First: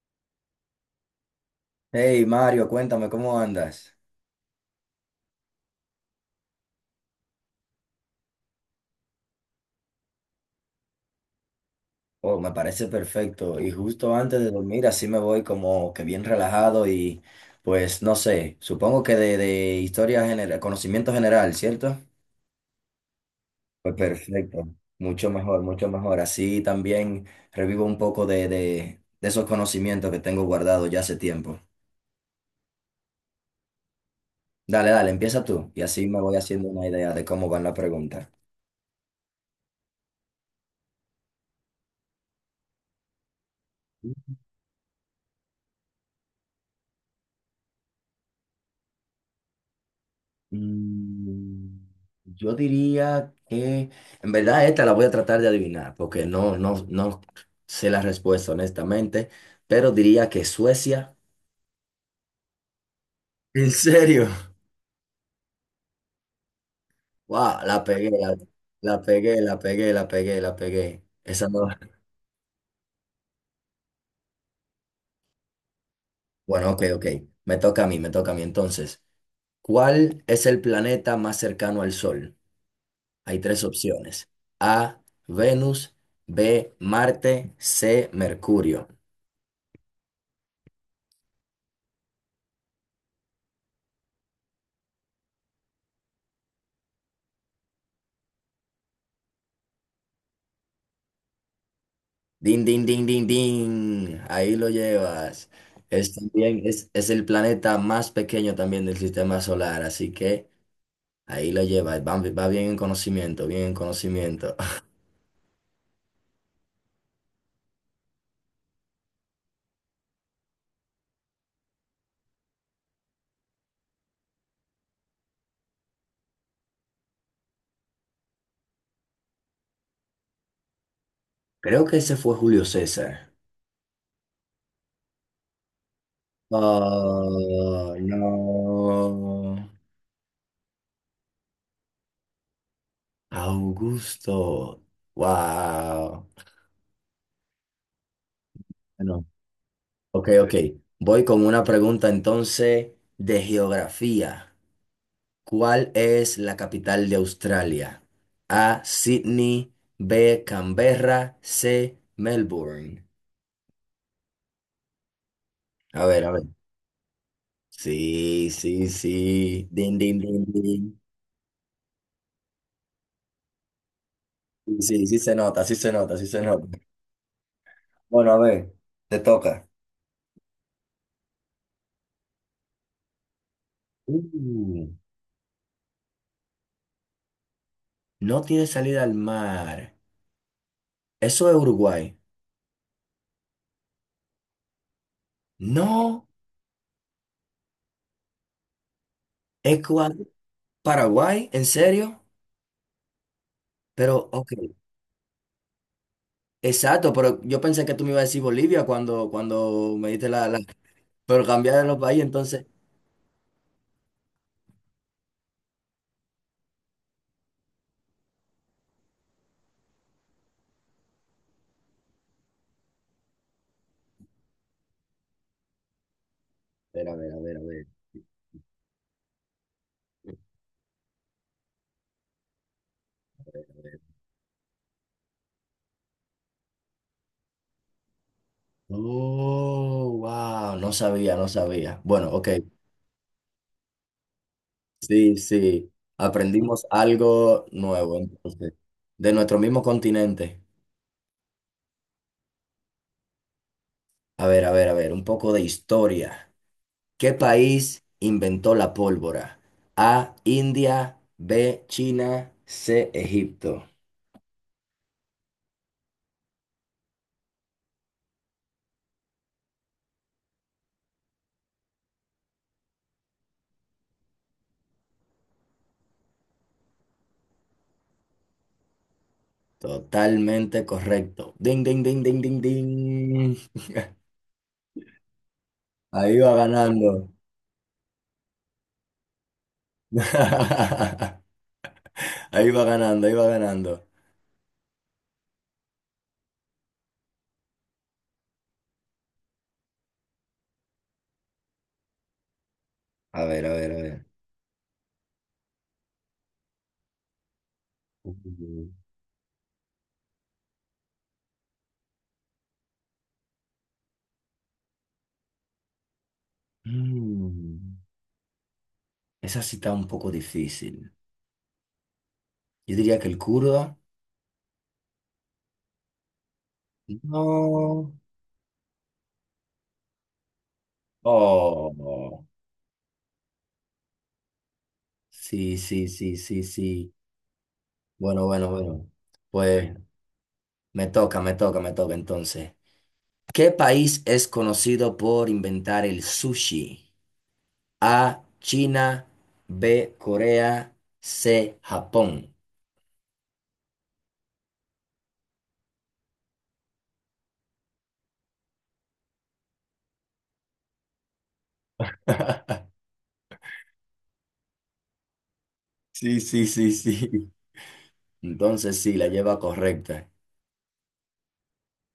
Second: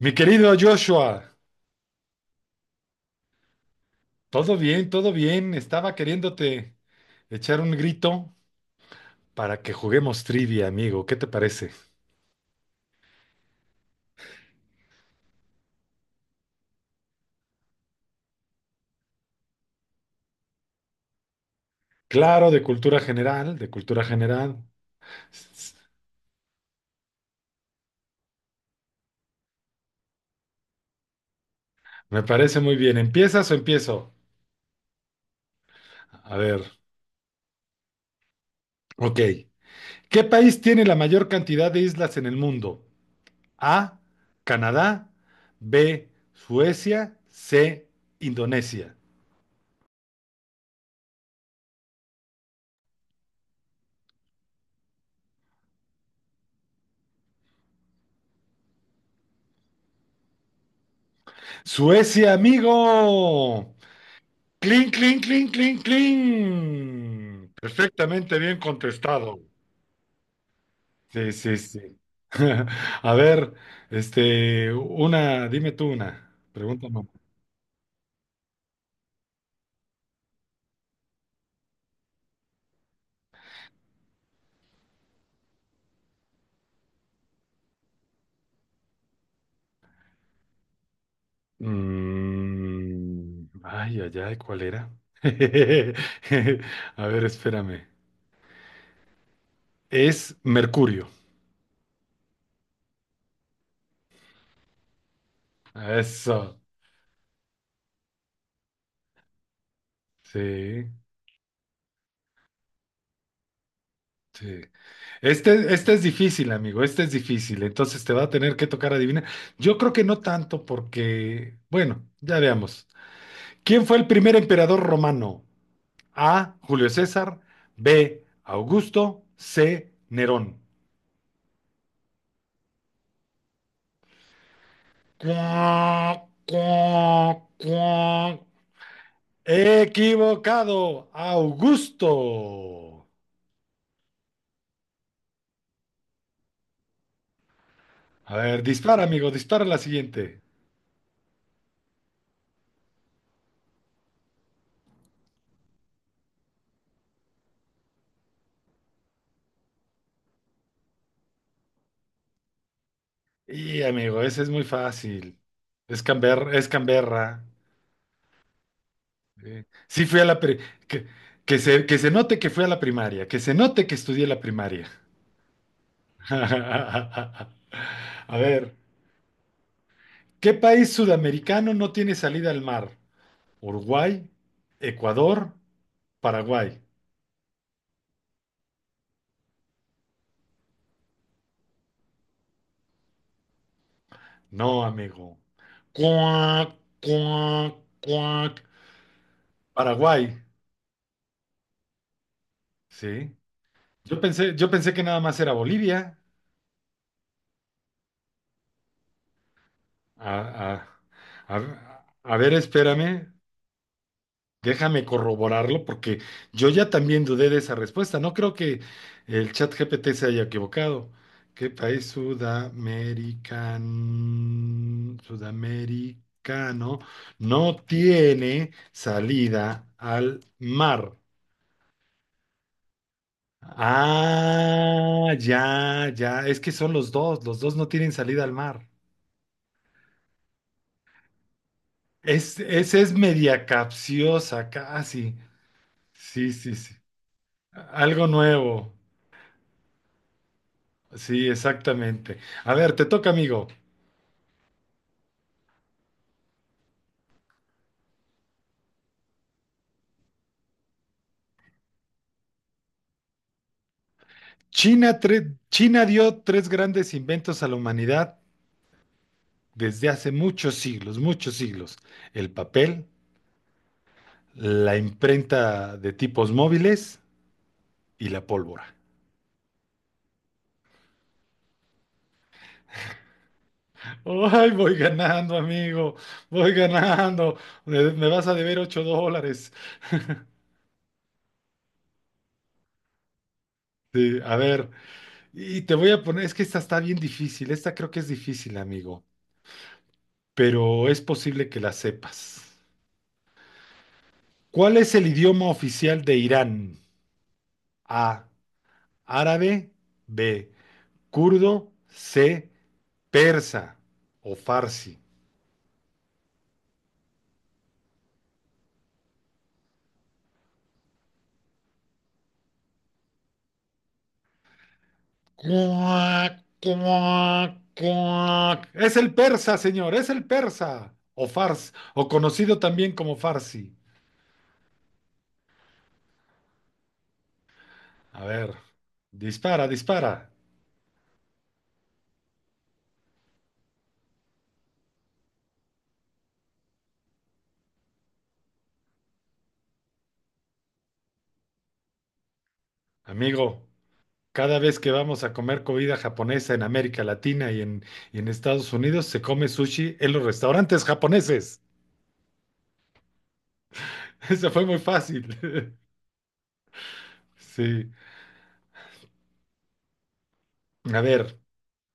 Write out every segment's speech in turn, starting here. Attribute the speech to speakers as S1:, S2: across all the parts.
S1: Mi querido Joshua,
S2: Hey Mario, cuéntame cómo andas.
S1: todo bien, todo bien. Estaba queriéndote echar un grito para que juguemos trivia, amigo. ¿Qué te parece?
S2: Oh, me parece perfecto. Y justo antes de dormir, así me voy como que bien relajado y pues no sé, supongo que de historia general, conocimiento general, ¿cierto?
S1: Claro, de cultura general, de
S2: Pues
S1: cultura general.
S2: perfecto, mucho mejor,
S1: S-
S2: mucho mejor. Así también revivo un poco de esos conocimientos que tengo guardados ya hace tiempo.
S1: Me parece muy bien. ¿Empiezas o empiezo?
S2: Dale, dale, empieza tú y así me
S1: A
S2: voy
S1: ver,
S2: haciendo una idea de cómo van las preguntas.
S1: ok. ¿Qué país tiene la mayor cantidad de islas en el mundo? A, Canadá, B, Suecia, C, Indonesia.
S2: Mm, Yo diría que, en verdad, esta la voy a tratar de adivinar, porque no sé la respuesta, honestamente, pero diría que Suecia.
S1: Suecia,
S2: ¿En
S1: amigo.
S2: serio?
S1: Clean, clean, clean, clean, clean.
S2: Wow,
S1: Perfectamente bien
S2: la
S1: contestado.
S2: pegué, la pegué, la pegué, la pegué.
S1: Sí,
S2: Esa
S1: sí,
S2: no.
S1: sí. A ver, dime tú una.
S2: Bueno, ok,
S1: Pregúntame.
S2: ok. Me toca a mí, me toca a mí. Entonces, ¿cuál es el planeta más cercano al Sol? Hay tres opciones. A, Venus, B, Marte, C, Mercurio.
S1: Mm, ay, ay, ay, ¿cuál era? A ver, espérame. Es Mercurio.
S2: Din, din, din, din, din. Ahí lo llevas. Es
S1: Eso.
S2: también, es el planeta más pequeño también del sistema solar, así que
S1: Sí.
S2: ahí lo llevas. Va, va bien en conocimiento, bien en conocimiento.
S1: Sí. Este es difícil, amigo, este es difícil, entonces te va a tener que tocar adivinar. Yo creo que no tanto porque, bueno, ya veamos. ¿Quién fue el primer emperador romano? A, Julio César, B, Augusto, C, Nerón.
S2: Creo que ese fue Julio César.
S1: Cuac, cuac,
S2: Oh,
S1: cuac.
S2: no.
S1: Equivocado, Augusto.
S2: Augusto. Wow.
S1: A ver, dispara,
S2: Bueno,
S1: amigo, dispara la siguiente.
S2: ok, ok. Voy con una pregunta entonces de geografía. ¿Cuál es la capital de Australia? A, Sydney, B, Canberra, C, Melbourne.
S1: Y, amigo, ese es muy fácil. Es
S2: A ver, a ver.
S1: Canberra.
S2: Sí, sí,
S1: Sí,
S2: sí. Din,
S1: Sí
S2: din,
S1: fui a la
S2: din,
S1: pri- que,
S2: din.
S1: que se note que fui a la primaria, que se note que estudié la
S2: Sí,
S1: primaria.
S2: sí, sí se nota, sí se nota, sí se nota. Bueno,
S1: A
S2: a
S1: ver,
S2: ver, te toca.
S1: ¿qué país sudamericano no tiene salida al mar?
S2: Uh,
S1: ¿Uruguay, Ecuador, Paraguay?
S2: no tiene salida al mar. Eso es Uruguay.
S1: No, amigo.
S2: No,
S1: Cuac, cuac, cuac.
S2: Ecuador,
S1: Paraguay,
S2: Paraguay, ¿en serio?
S1: sí. Yo
S2: Pero, ok.
S1: pensé, yo pensé que nada más era Bolivia.
S2: Exacto, pero yo pensé que tú me ibas a decir Bolivia cuando, cuando me diste
S1: A,
S2: la
S1: a-
S2: Pero cambiárnoslo para ahí,
S1: a ver,
S2: entonces.
S1: espérame. Déjame corroborarlo porque yo ya también dudé de esa respuesta. No creo que el chat GPT se haya equivocado. ¿Qué país sudamericano
S2: Espera, a ver, a ver, a
S1: no
S2: ver.
S1: tiene salida al mar? Ah, ya, ya. Es que son los dos. Los dos no tienen salida al mar.
S2: Oh, wow, no sabía, no sabía. Bueno, ok,
S1: Esa es media capciosa, casi.
S2: sí, sí,
S1: Sí, sí,
S2: aprendimos
S1: sí.
S2: algo nuevo
S1: Algo
S2: entonces,
S1: nuevo.
S2: de nuestro mismo continente.
S1: Sí, exactamente. A ver, te toca, amigo.
S2: A ver, a ver, a ver, un poco de historia. ¿Qué país inventó la pólvora? A, India, B, China, C, Egipto.
S1: China dio tres grandes inventos a la humanidad desde hace muchos siglos, muchos siglos. El papel, la imprenta de tipos móviles y la pólvora.
S2: Totalmente correcto. Ding, ding, ding, ding, ding, ding.
S1: Ay, voy ganando, amigo.
S2: Ahí va
S1: Voy
S2: ganando.
S1: ganando. Me vas a deber $8.
S2: Ahí va ganando, ahí va ganando.
S1: Sí, a ver, y te voy a poner, es que esta está bien difícil. Esta creo que es difícil, amigo, pero es posible que la sepas.
S2: A ver, a ver, a ver.
S1: ¿Cuál es el idioma oficial de Irán? A.
S2: Mm.
S1: Árabe. B. Kurdo. C. Persa o farsi.
S2: Mm. Esa sí está un poco difícil. Yo diría que el kurdo.
S1: Cuac, cuac,
S2: No.
S1: cuac. Es el persa, señor, es el persa. O
S2: Oh.
S1: conocido también como farsi.
S2: Sí, sí, sí, sí, sí.
S1: A
S2: Bueno,
S1: ver,
S2: bueno, bueno.
S1: dispara,
S2: Pues
S1: dispara.
S2: me toca, me toca, me toca entonces. ¿Qué país es conocido por inventar el sushi? A, China, B, Corea, C, Japón.
S1: Amigo, cada vez que vamos a comer comida japonesa en América Latina y en Estados Unidos, se come sushi en los restaurantes japoneses. Esa fue muy fácil.
S2: Sí, sí, sí, sí.
S1: Sí.
S2: Entonces sí, la lleva correcta.
S1: A ver,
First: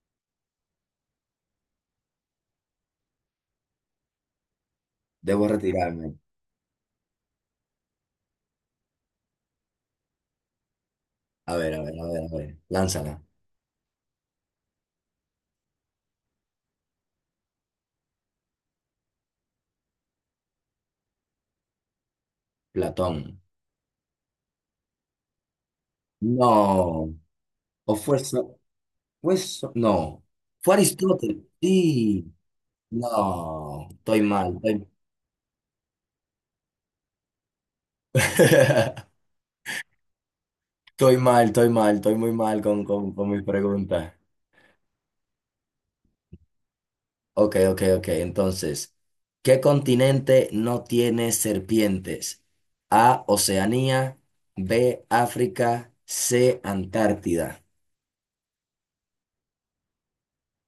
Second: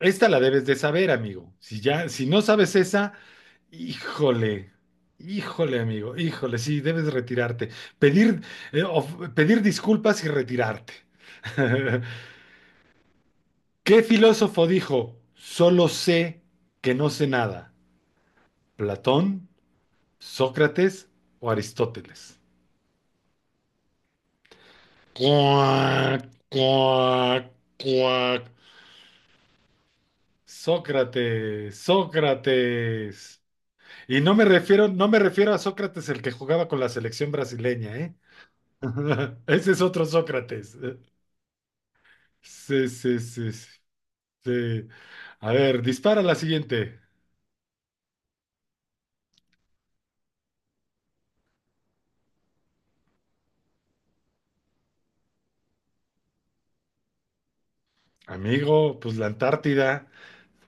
S1: esta la debes de saber, amigo. Si ya, si no sabes esa, híjole.
S2: Debo
S1: Híjole,
S2: retirarme.
S1: amigo, híjole, sí, debes retirarte. Pedir, Pedir disculpas y retirarte.
S2: A ver, a ver, a ver, a ver. Lánzala.
S1: ¿Qué filósofo dijo, solo sé que no sé nada? ¿Platón, Sócrates o Aristóteles?
S2: Platón.
S1: Cuac,
S2: No.
S1: cuac,
S2: O
S1: cuac.
S2: no. Fue Aristóteles.
S1: Sócrates,
S2: Sí.
S1: Sócrates.
S2: No.
S1: Y
S2: Estoy mal. Estoy,
S1: no me refiero a Sócrates el que jugaba con la selección brasileña, ¿eh? Ese es otro Sócrates.
S2: estoy mal, estoy mal, estoy muy mal con,
S1: Sí,
S2: con,
S1: sí,
S2: con mis
S1: sí, sí.
S2: preguntas.
S1: sí. A ver, dispara la siguiente.
S2: Ok, ok, ok. Entonces, ¿qué continente no tiene serpientes? A, Oceanía, B, África, C, Antártida.
S1: Amigo, pues la Antártida.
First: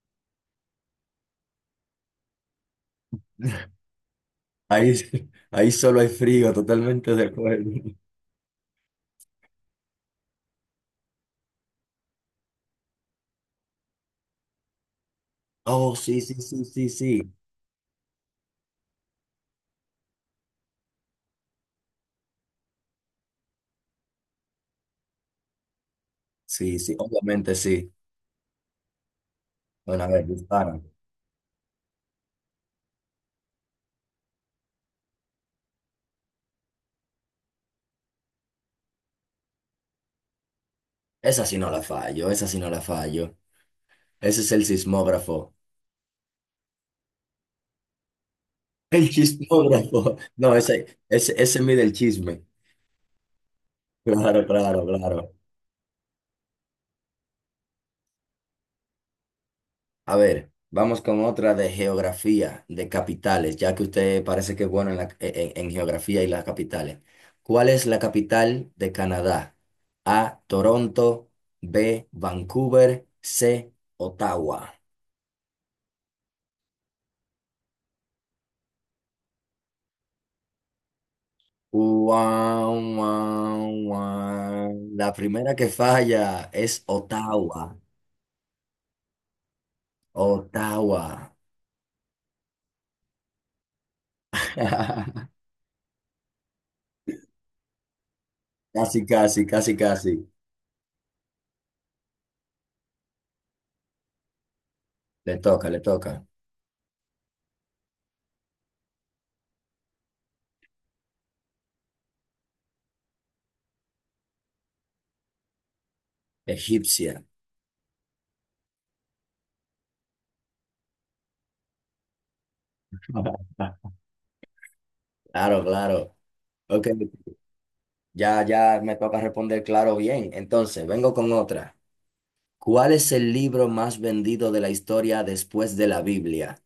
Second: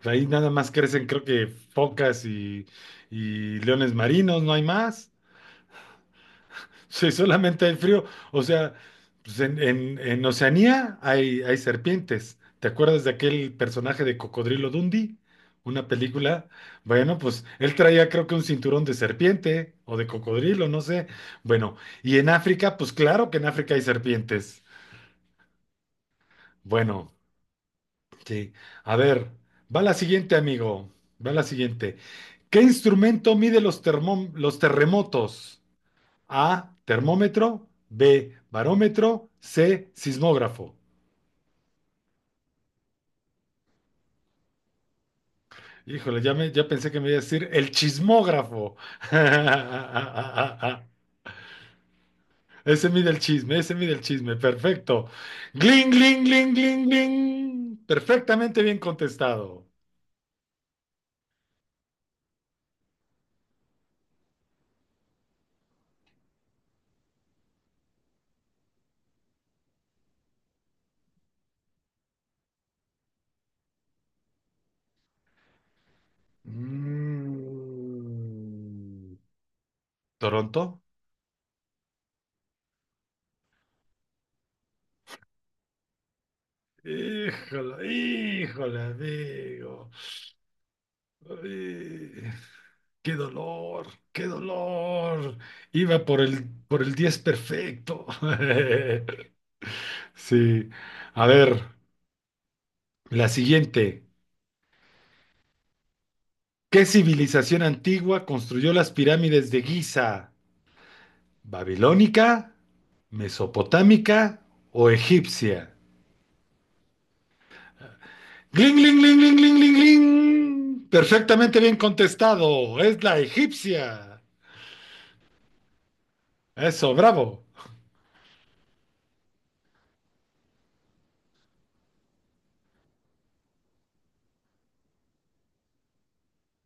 S1: Ahí nada más crecen, creo que focas y leones marinos, no hay
S2: Ahí,
S1: más.
S2: ahí solo hay frío,
S1: Sí,
S2: totalmente de
S1: solamente
S2: acuerdo.
S1: hay frío. O sea, pues en Oceanía hay serpientes. ¿Te acuerdas de aquel personaje de Cocodrilo Dundee? Una
S2: Oh, sí, sí,
S1: película.
S2: sí, sí,
S1: Bueno,
S2: sí.
S1: pues él traía creo que un cinturón de serpiente o de cocodrilo, no sé. Bueno, y en África, pues claro que en África hay serpientes.
S2: Sí, sí,
S1: Bueno,
S2: obviamente sí.
S1: sí. A ver, va la
S2: Bueno, a ver,
S1: siguiente,
S2: dispara.
S1: amigo. Va la siguiente. ¿Qué instrumento mide los terremotos? A, termómetro, B, barómetro, C, sismógrafo.
S2: Esa sí no la fallo, esa sí no la fallo. Ese es el sismógrafo.
S1: Híjole, ya, ya pensé que me iba a decir el chismógrafo.
S2: El chismógrafo. No, ese mide el chisme.
S1: Ese mide el chisme, ese mide el chisme,
S2: Claro, claro,
S1: perfecto.
S2: claro.
S1: Gling, gling, gling, gling, gling. Perfectamente bien contestado.
S2: A ver, vamos con otra de geografía, de capitales, ya que usted parece que es bueno en, en geografía y las capitales. ¿Cuál es la capital de Canadá? A, Toronto, B, Vancouver, C, Ottawa.
S1: Mm, ¿Toronto?
S2: Guau, guau, guau. La primera que falla es Ottawa.
S1: Híjole, híjole, amigo.
S2: Ottawa.
S1: Ay, ¡Qué dolor! ¡Qué dolor! Iba por por el 10 perfecto.
S2: Casi, casi, casi, casi.
S1: Sí. A ver, la siguiente.
S2: Le toca, le toca.
S1: ¿Qué civilización antigua construyó las pirámides de Giza? ¿Babilónica? ¿Mesopotámica o egipcia?
S2: Egipcia.
S1: ¡Gling, gling, gling, gling, gling, gling, gling! Perfectamente bien contestado. Es la egipcia.
S2: Claro, claro. Ok,
S1: Eso, bravo.
S2: ya, ya me toca responder claro bien. Entonces, vengo con otra. ¿Cuál es el libro más vendido de la historia después de la Biblia?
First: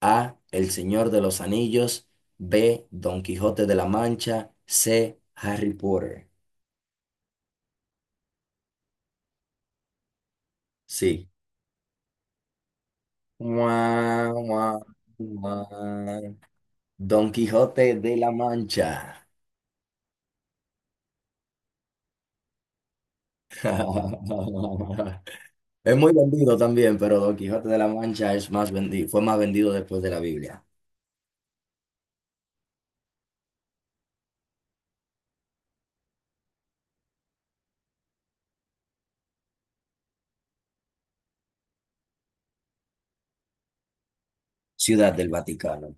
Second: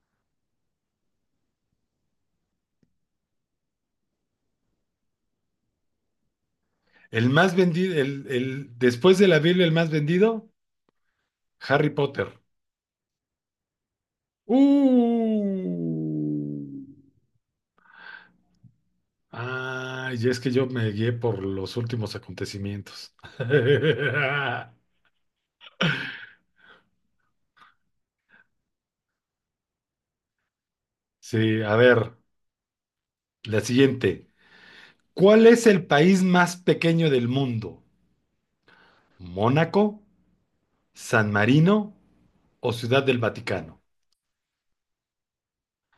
S2: A. El Señor de los Anillos. B. Don Quijote de la Mancha. C. Harry Potter.
S1: El más vendido, después de la Biblia, el más vendido,
S2: Sí.
S1: Harry Potter.
S2: Mua,
S1: Uh.
S2: mua, mua. Don Quijote de la Mancha.
S1: Ay, y es que yo me guié por los últimos acontecimientos.
S2: Es muy vendido también, pero Don Quijote de la Mancha es más vendido, fue más vendido después de la Biblia.
S1: Sí, a ver, la siguiente. ¿Cuál es el país más pequeño del mundo? ¿Mónaco, San Marino o Ciudad del Vaticano?
S2: Ciudad del Vaticano.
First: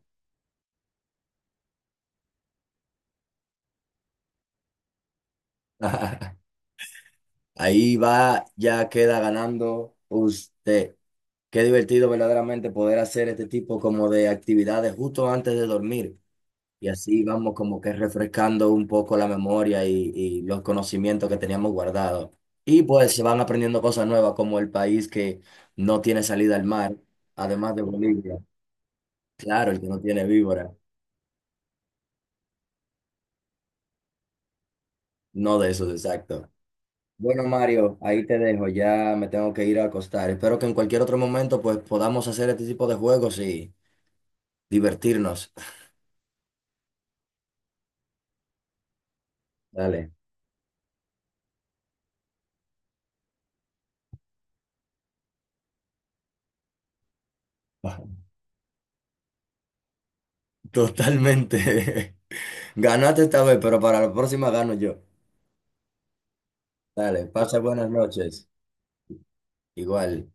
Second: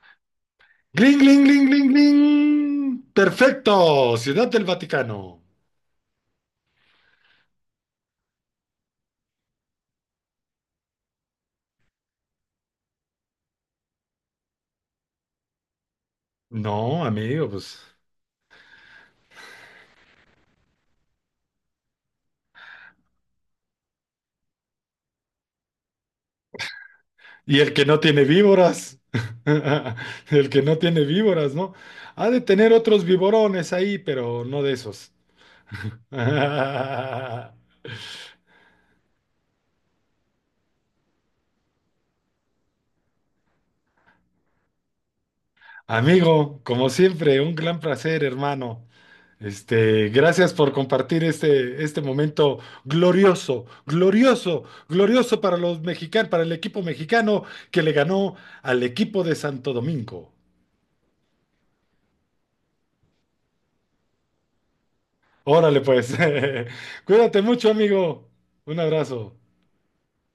S1: ¡Gling, gling, gling, gling, gling! ¡Perfecto! Ciudad del Vaticano.
S2: Ahí va, ya queda ganando usted. Qué divertido verdaderamente poder hacer este tipo como de actividades justo antes de dormir. Y
S1: No,
S2: así
S1: amigo,
S2: vamos
S1: pues.
S2: como que refrescando un poco la memoria y los conocimientos que teníamos guardados. Y pues se van aprendiendo cosas nuevas como el país que no tiene salida al mar,
S1: Y el
S2: además de
S1: que no tiene
S2: Bolivia.
S1: víboras,
S2: Claro, el que no tiene
S1: el que
S2: víbora.
S1: no tiene víboras, ¿no? Ha de tener otros viborones ahí, pero no de esos.
S2: No de esos, exacto. Bueno, Mario, ahí te dejo, ya me tengo que ir a acostar. Espero que en cualquier otro momento pues podamos hacer este tipo de juegos y divertirnos.
S1: Amigo, como siempre, un gran placer, hermano.
S2: Dale.
S1: Gracias por compartir este momento glorioso, glorioso, glorioso para los mexicanos, para el equipo mexicano que le ganó al equipo de Santo Domingo.
S2: Totalmente. Ganaste esta vez, pero para la próxima gano yo.
S1: Órale, pues.
S2: Dale,
S1: Cuídate
S2: pasa
S1: mucho,
S2: buenas
S1: amigo.
S2: noches.
S1: Un abrazo.
S2: Igual.